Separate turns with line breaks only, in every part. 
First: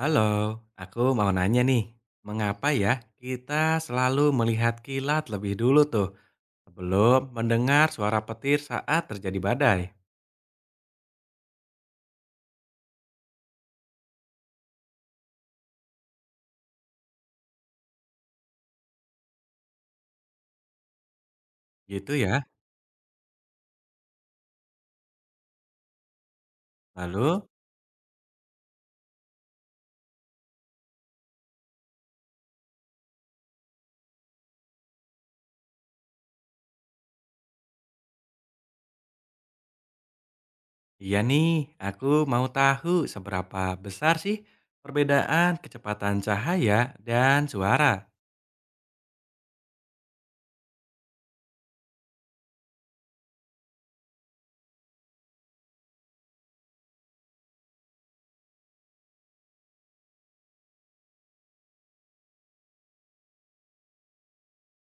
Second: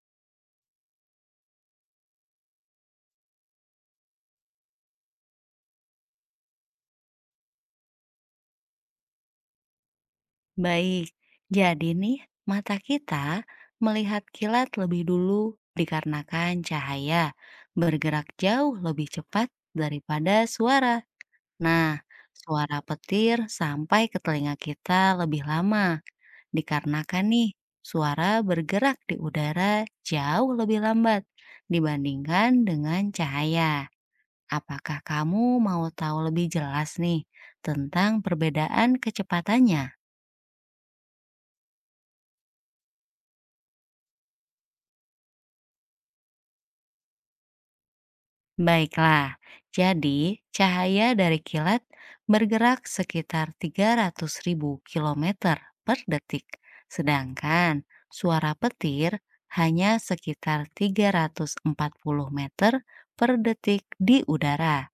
Halo, aku mau nanya nih, mengapa ya kita selalu melihat kilat lebih dulu tuh sebelum mendengar suara petir saat terjadi badai?
Baik, jadi nih mata kita melihat kilat lebih dulu dikarenakan cahaya bergerak jauh lebih cepat daripada suara. Nah,
Gitu ya.
suara petir sampai ke telinga kita lebih lama dikarenakan
Lalu,
nih suara bergerak di udara jauh lebih lambat dibandingkan dengan cahaya. Apakah kamu mau tahu lebih jelas nih tentang perbedaan kecepatannya?
iya nih, aku mau tahu seberapa besar sih perbedaan kecepatan cahaya dan suara.
Baiklah, jadi cahaya dari kilat bergerak sekitar 300.000 kilometer per detik, sedangkan suara petir hanya sekitar 340 meter per detik di udara.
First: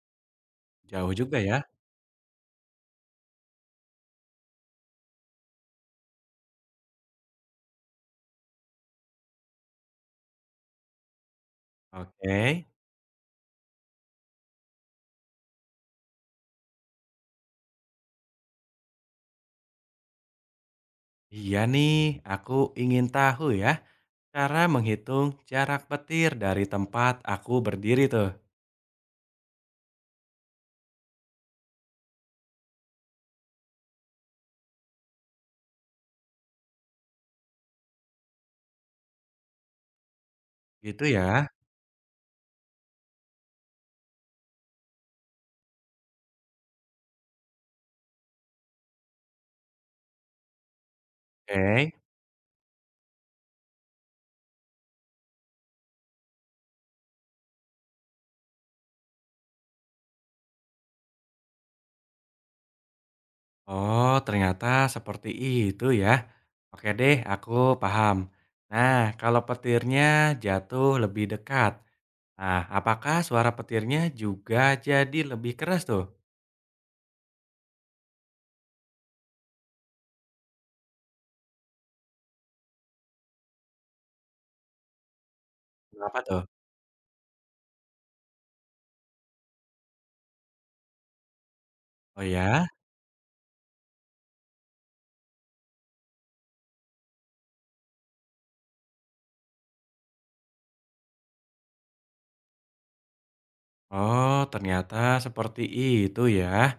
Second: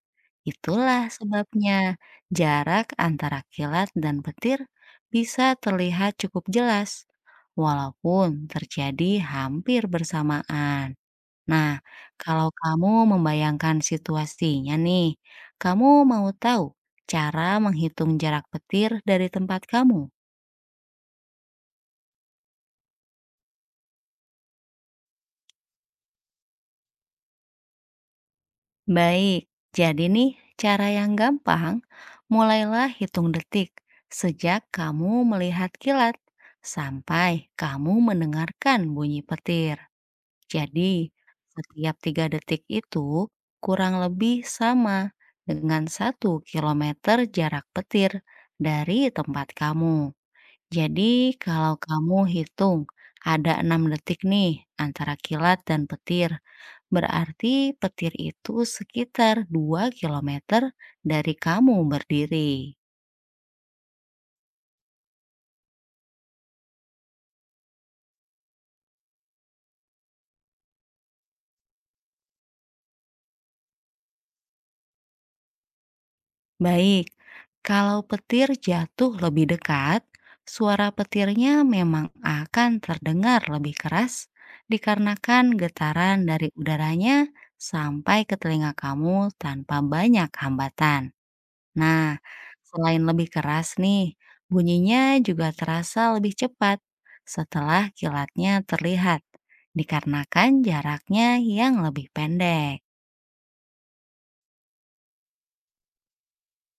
Itulah
Jauh juga ya.
sebabnya jarak antara kilat dan petir bisa terlihat cukup jelas, walaupun terjadi hampir bersamaan. Nah, kalau
Oke.
kamu membayangkan situasinya nih, kamu mau tahu cara menghitung jarak petir dari tempat kamu?
Iya nih, aku ingin tahu ya cara menghitung jarak petir dari tempat aku berdiri tuh.
Baik, jadi nih cara yang gampang, mulailah hitung detik sejak kamu melihat kilat sampai kamu mendengarkan bunyi petir.
Gitu
Jadi,
ya.
setiap tiga detik itu kurang lebih sama dengan satu kilometer jarak petir dari tempat kamu. Jadi, kalau
Oke.
kamu hitung ada enam detik nih antara kilat dan petir, berarti petir itu sekitar 2 kilometer dari kamu berdiri.
Oh, ternyata seperti itu ya. Oke deh, aku paham. Nah, kalau petirnya jatuh lebih dekat, nah, apakah suara petirnya juga jadi lebih keras tuh?
Baik, kalau petir jatuh lebih dekat, suara petirnya memang akan terdengar lebih keras dikarenakan getaran
Kenapa tuh?
dari udaranya sampai ke telinga kamu tanpa banyak hambatan. Nah,
Oh ya?
selain lebih keras nih, bunyinya juga terasa lebih cepat setelah kilatnya terlihat, dikarenakan jaraknya yang lebih pendek.
Oh, ternyata seperti itu ya.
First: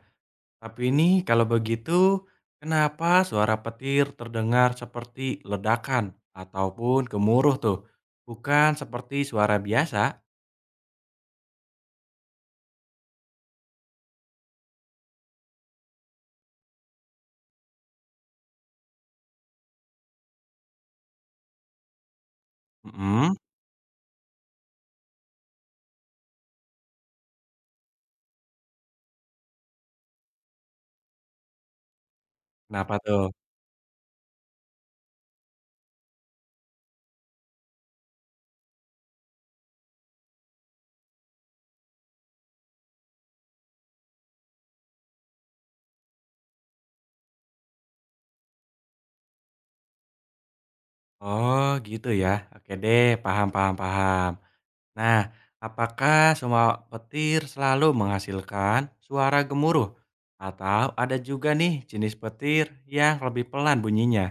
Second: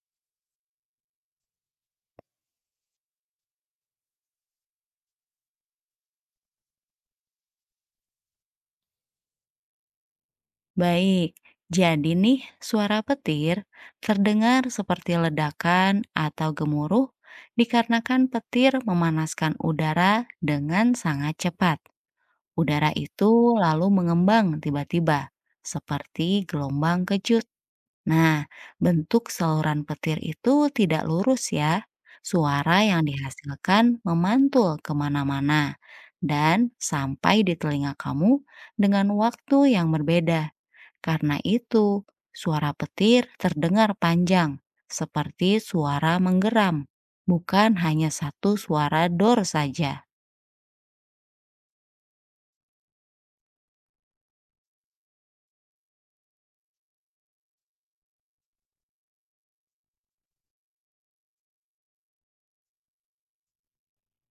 Tapi ini kalau begitu, kenapa suara petir terdengar seperti ledakan ataupun gemuruh tuh? Bukan seperti suara biasa?
Baik, jadi nih suara petir terdengar seperti ledakan atau gemuruh dikarenakan petir memanaskan udara dengan sangat cepat. Udara
Mm-mm.
itu lalu mengembang tiba-tiba, seperti gelombang kejut. Nah, bentuk saluran petir itu tidak lurus ya. Suara
Kenapa
yang
tuh?
dihasilkan memantul kemana-mana dan sampai di telinga kamu dengan waktu yang berbeda. Karena itu, suara petir terdengar panjang, seperti suara menggeram, bukan hanya satu suara dor saja.
Oh, gitu ya. Oke deh, paham paham paham. Nah, apakah semua petir selalu menghasilkan suara gemuruh? Atau ada juga nih jenis petir yang lebih pelan bunyinya?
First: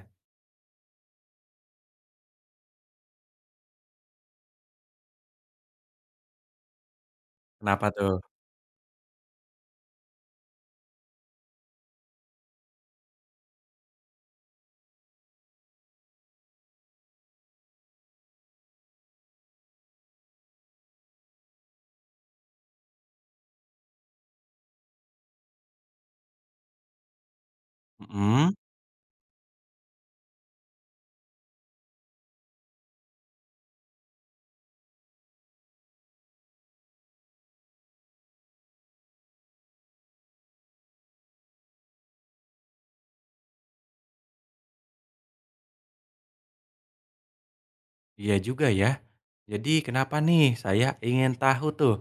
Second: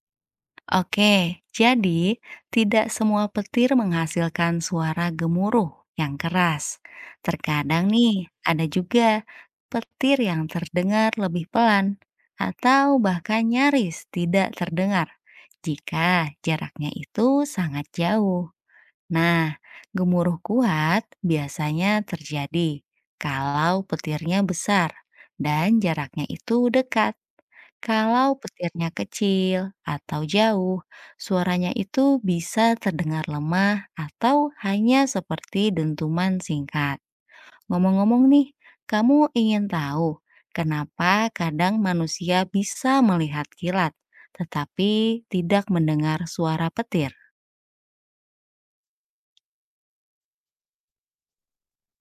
Oke, jadi tidak semua petir menghasilkan suara gemuruh yang keras.
Kenapa
Terkadang
tuh?
nih, ada juga petir yang terdengar lebih pelan atau bahkan nyaris tidak terdengar jika jaraknya itu sangat jauh. Nah, gemuruh kuat biasanya terjadi kalau petirnya besar dan jaraknya itu dekat. Kalau
Mm-mm,
petirnya kecil atau jauh, suaranya itu bisa terdengar lemah atau hanya seperti dentuman singkat. Ngomong-ngomong nih, kamu ingin tahu kenapa kadang manusia bisa melihat kilat tetapi tidak mendengar suara petir?
iya juga ya. Jadi kenapa nih saya ingin tahu tuh,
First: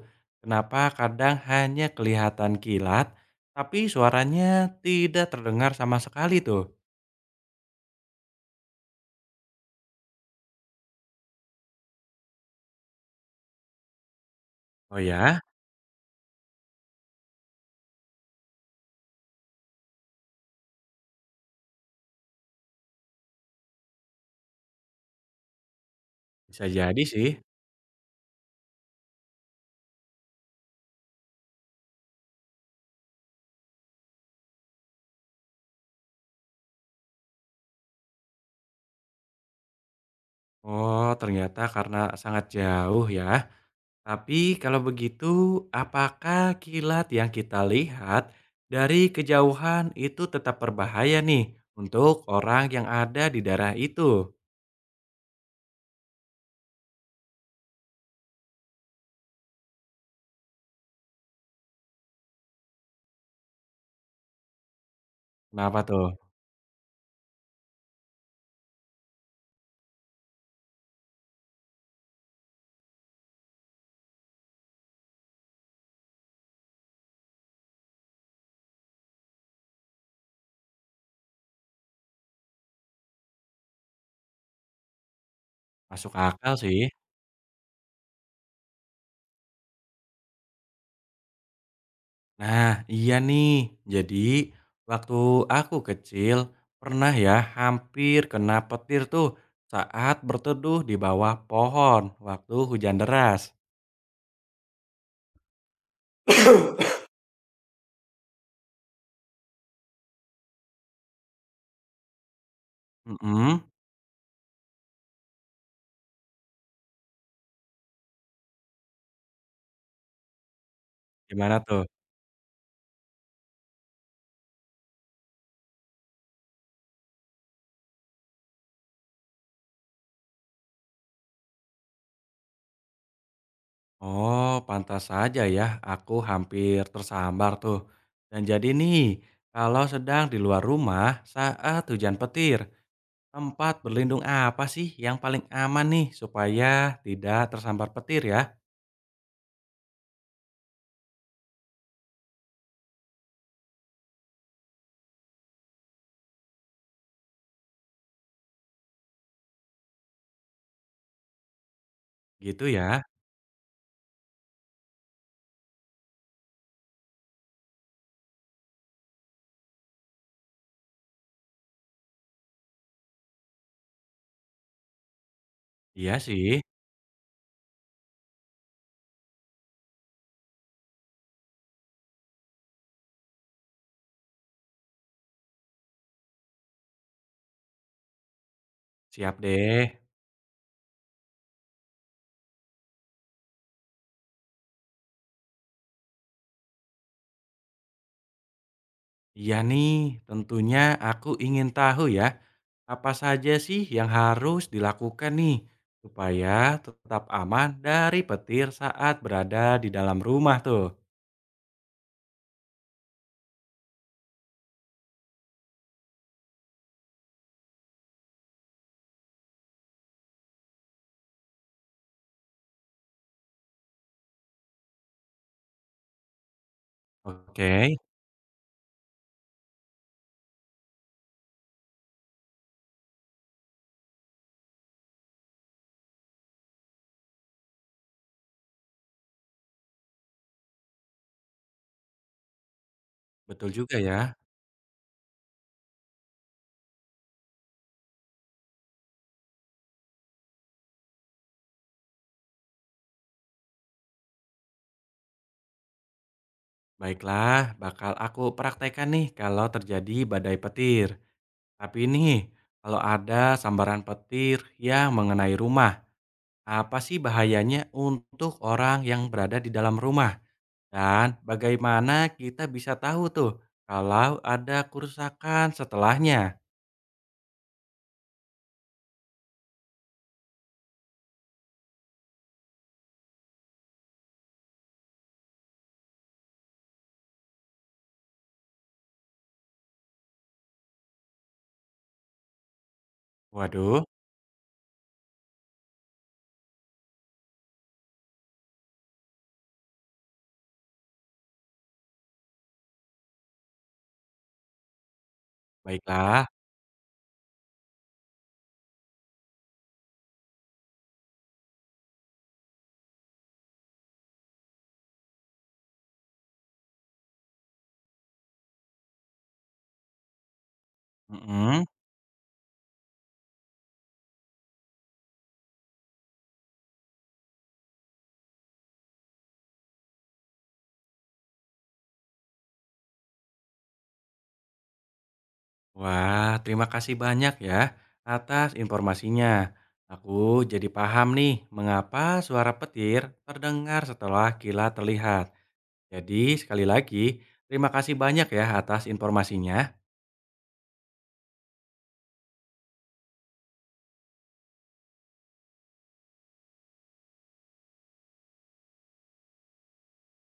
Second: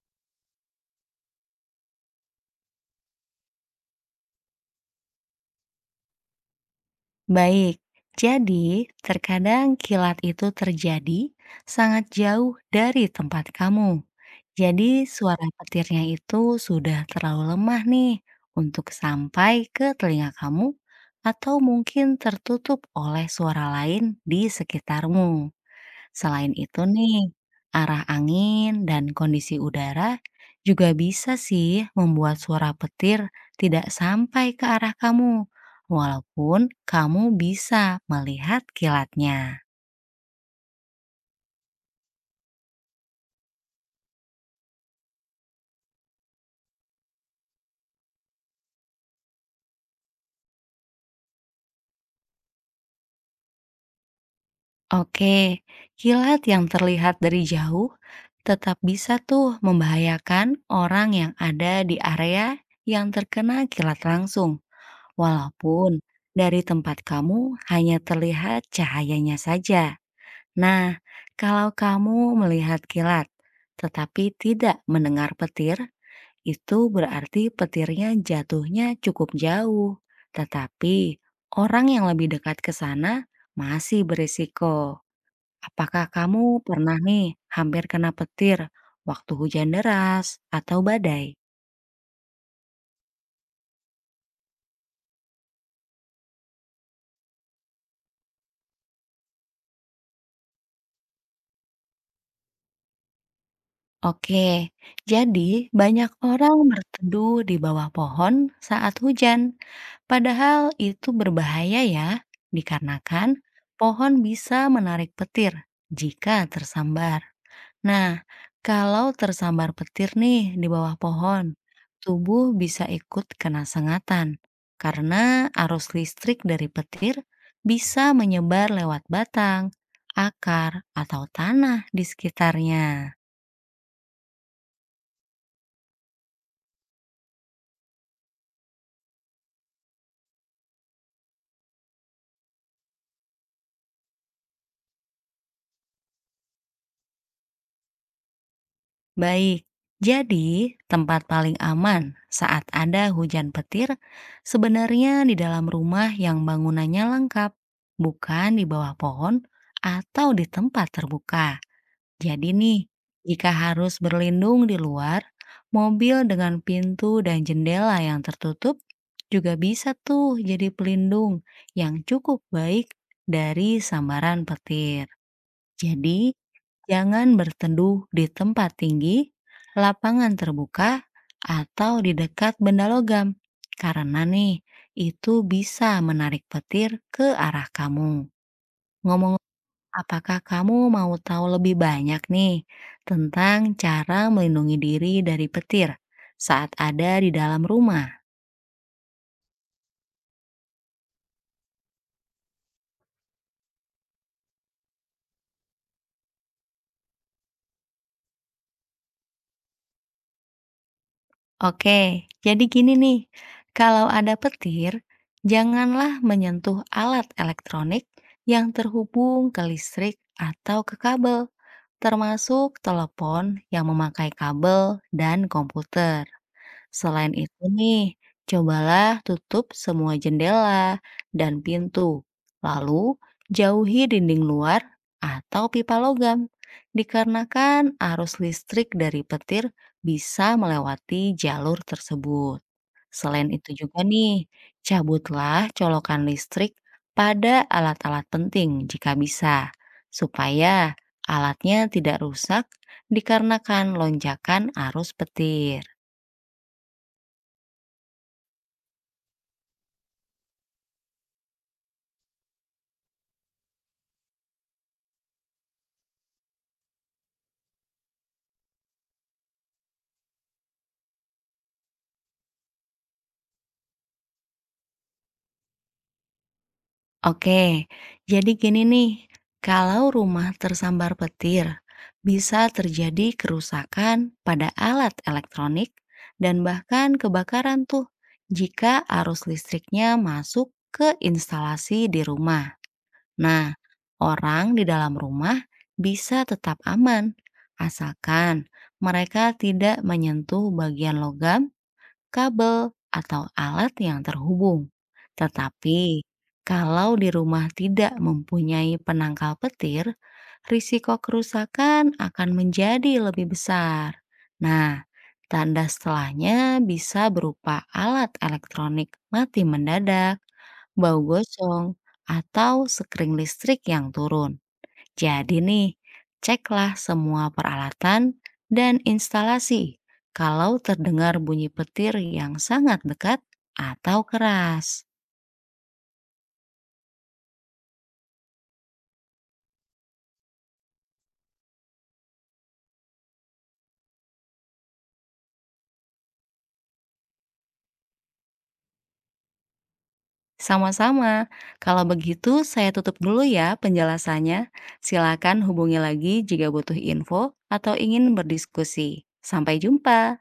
kenapa kadang hanya kelihatan kilat, tapi suaranya tidak terdengar sama sekali tuh?
Baik, jadi terkadang kilat itu terjadi sangat jauh dari tempat kamu. Jadi
Oh ya,
suara petirnya itu sudah terlalu lemah nih untuk sampai ke telinga kamu atau mungkin tertutup oleh suara lain di sekitarmu. Selain
bisa
itu
jadi sih.
nih, arah angin dan kondisi udara juga bisa sih membuat suara petir tidak sampai ke arah kamu, walaupun kamu bisa melihat kilatnya.
Oh, ternyata karena sangat jauh ya. Tapi kalau begitu, apakah kilat yang kita lihat dari kejauhan itu tetap berbahaya nih untuk orang yang ada di daerah itu?
Oke, kilat yang terlihat dari jauh tetap bisa tuh membahayakan orang yang ada di area yang terkena kilat langsung.
Kenapa
Walaupun
tuh?
dari tempat kamu hanya terlihat cahayanya saja. Nah, kalau kamu melihat kilat tetapi tidak mendengar petir, itu berarti petirnya jatuhnya cukup jauh. Tetapi orang yang lebih dekat ke sana masih berisiko. Apakah
Masuk
kamu
akal sih.
pernah nih hampir kena petir waktu hujan deras atau badai?
Nah, iya nih. Jadi, waktu aku kecil pernah ya hampir kena petir tuh saat berteduh di bawah pohon waktu hujan deras.
Oke, jadi banyak orang berteduh di bawah pohon saat hujan, padahal itu berbahaya ya, dikarenakan
Mm-mm.
pohon bisa menarik petir jika tersambar. Nah, kalau tersambar petir nih di bawah pohon,
Gimana tuh?
tubuh bisa ikut kena sengatan karena arus listrik dari petir bisa menyebar lewat batang, akar, atau tanah di sekitarnya.
Oh, pantas saja ya aku hampir tersambar tuh. Dan jadi nih, kalau sedang di luar rumah saat hujan petir, tempat berlindung apa sih yang paling aman nih supaya tidak tersambar petir ya?
Baik, jadi tempat paling aman saat ada hujan petir sebenarnya di dalam rumah yang bangunannya lengkap, bukan di bawah pohon atau di tempat terbuka. Jadi
Gitu
nih,
ya.
jika harus berlindung di luar, mobil dengan pintu dan jendela yang tertutup juga bisa tuh jadi pelindung yang cukup baik dari sambaran petir.
Iya
Jadi,
sih,
jangan berteduh di tempat tinggi, lapangan terbuka, atau di dekat benda logam. Karena nih, itu bisa menarik petir ke arah kamu.
siap
Ngomong
deh.
Apakah kamu mau tahu lebih banyak nih tentang cara melindungi diri dari petir saat ada di dalam rumah?
Iya nih, tentunya aku ingin tahu ya, apa saja sih yang harus dilakukan nih supaya tetap aman dari petir saat berada di dalam rumah tuh.
Oke, jadi gini nih, kalau ada petir, janganlah menyentuh alat elektronik yang terhubung ke listrik atau ke kabel, termasuk telepon yang memakai kabel dan komputer. Selain itu
Oke.
nih, cobalah tutup semua jendela dan pintu. Lalu, jauhi dinding luar atau pipa logam. Dikarenakan arus listrik dari petir bisa melewati jalur tersebut. Selain
Betul
itu
juga
juga
ya.
nih, cabutlah colokan listrik pada alat-alat penting jika bisa, supaya alatnya tidak rusak dikarenakan lonjakan arus petir.
Baiklah, bakal aku praktekkan nih kalau terjadi badai petir. Tapi ini, kalau ada sambaran petir yang mengenai rumah, apa sih bahayanya untuk orang yang berada di dalam rumah? Dan bagaimana kita bisa tahu tuh kalau ada kerusakan setelahnya?
Oke, jadi gini nih, kalau rumah tersambar petir, bisa terjadi kerusakan pada alat elektronik dan bahkan kebakaran tuh jika arus listriknya masuk ke instalasi di rumah. Nah,
Waduh,
orang di dalam rumah bisa tetap aman, asalkan mereka tidak menyentuh bagian logam kabel, atau alat yang terhubung. Tetapi,
baiklah.
kalau di rumah tidak mempunyai penangkal petir, risiko kerusakan akan menjadi lebih besar. Nah, tanda setelahnya bisa berupa alat elektronik mati mendadak, bau
Mm-mm.
gosong, atau sekring listrik yang turun. Jadi nih, ceklah semua peralatan dan instalasi kalau terdengar bunyi petir yang sangat dekat atau keras.
Wah, terima kasih banyak ya atas informasinya. Aku jadi paham nih mengapa suara petir terdengar setelah kilat terlihat. Jadi, sekali lagi, terima kasih banyak ya atas informasinya.
Sama-sama, kalau begitu saya tutup dulu ya penjelasannya. Silakan hubungi lagi jika butuh info atau ingin berdiskusi. Sampai jumpa.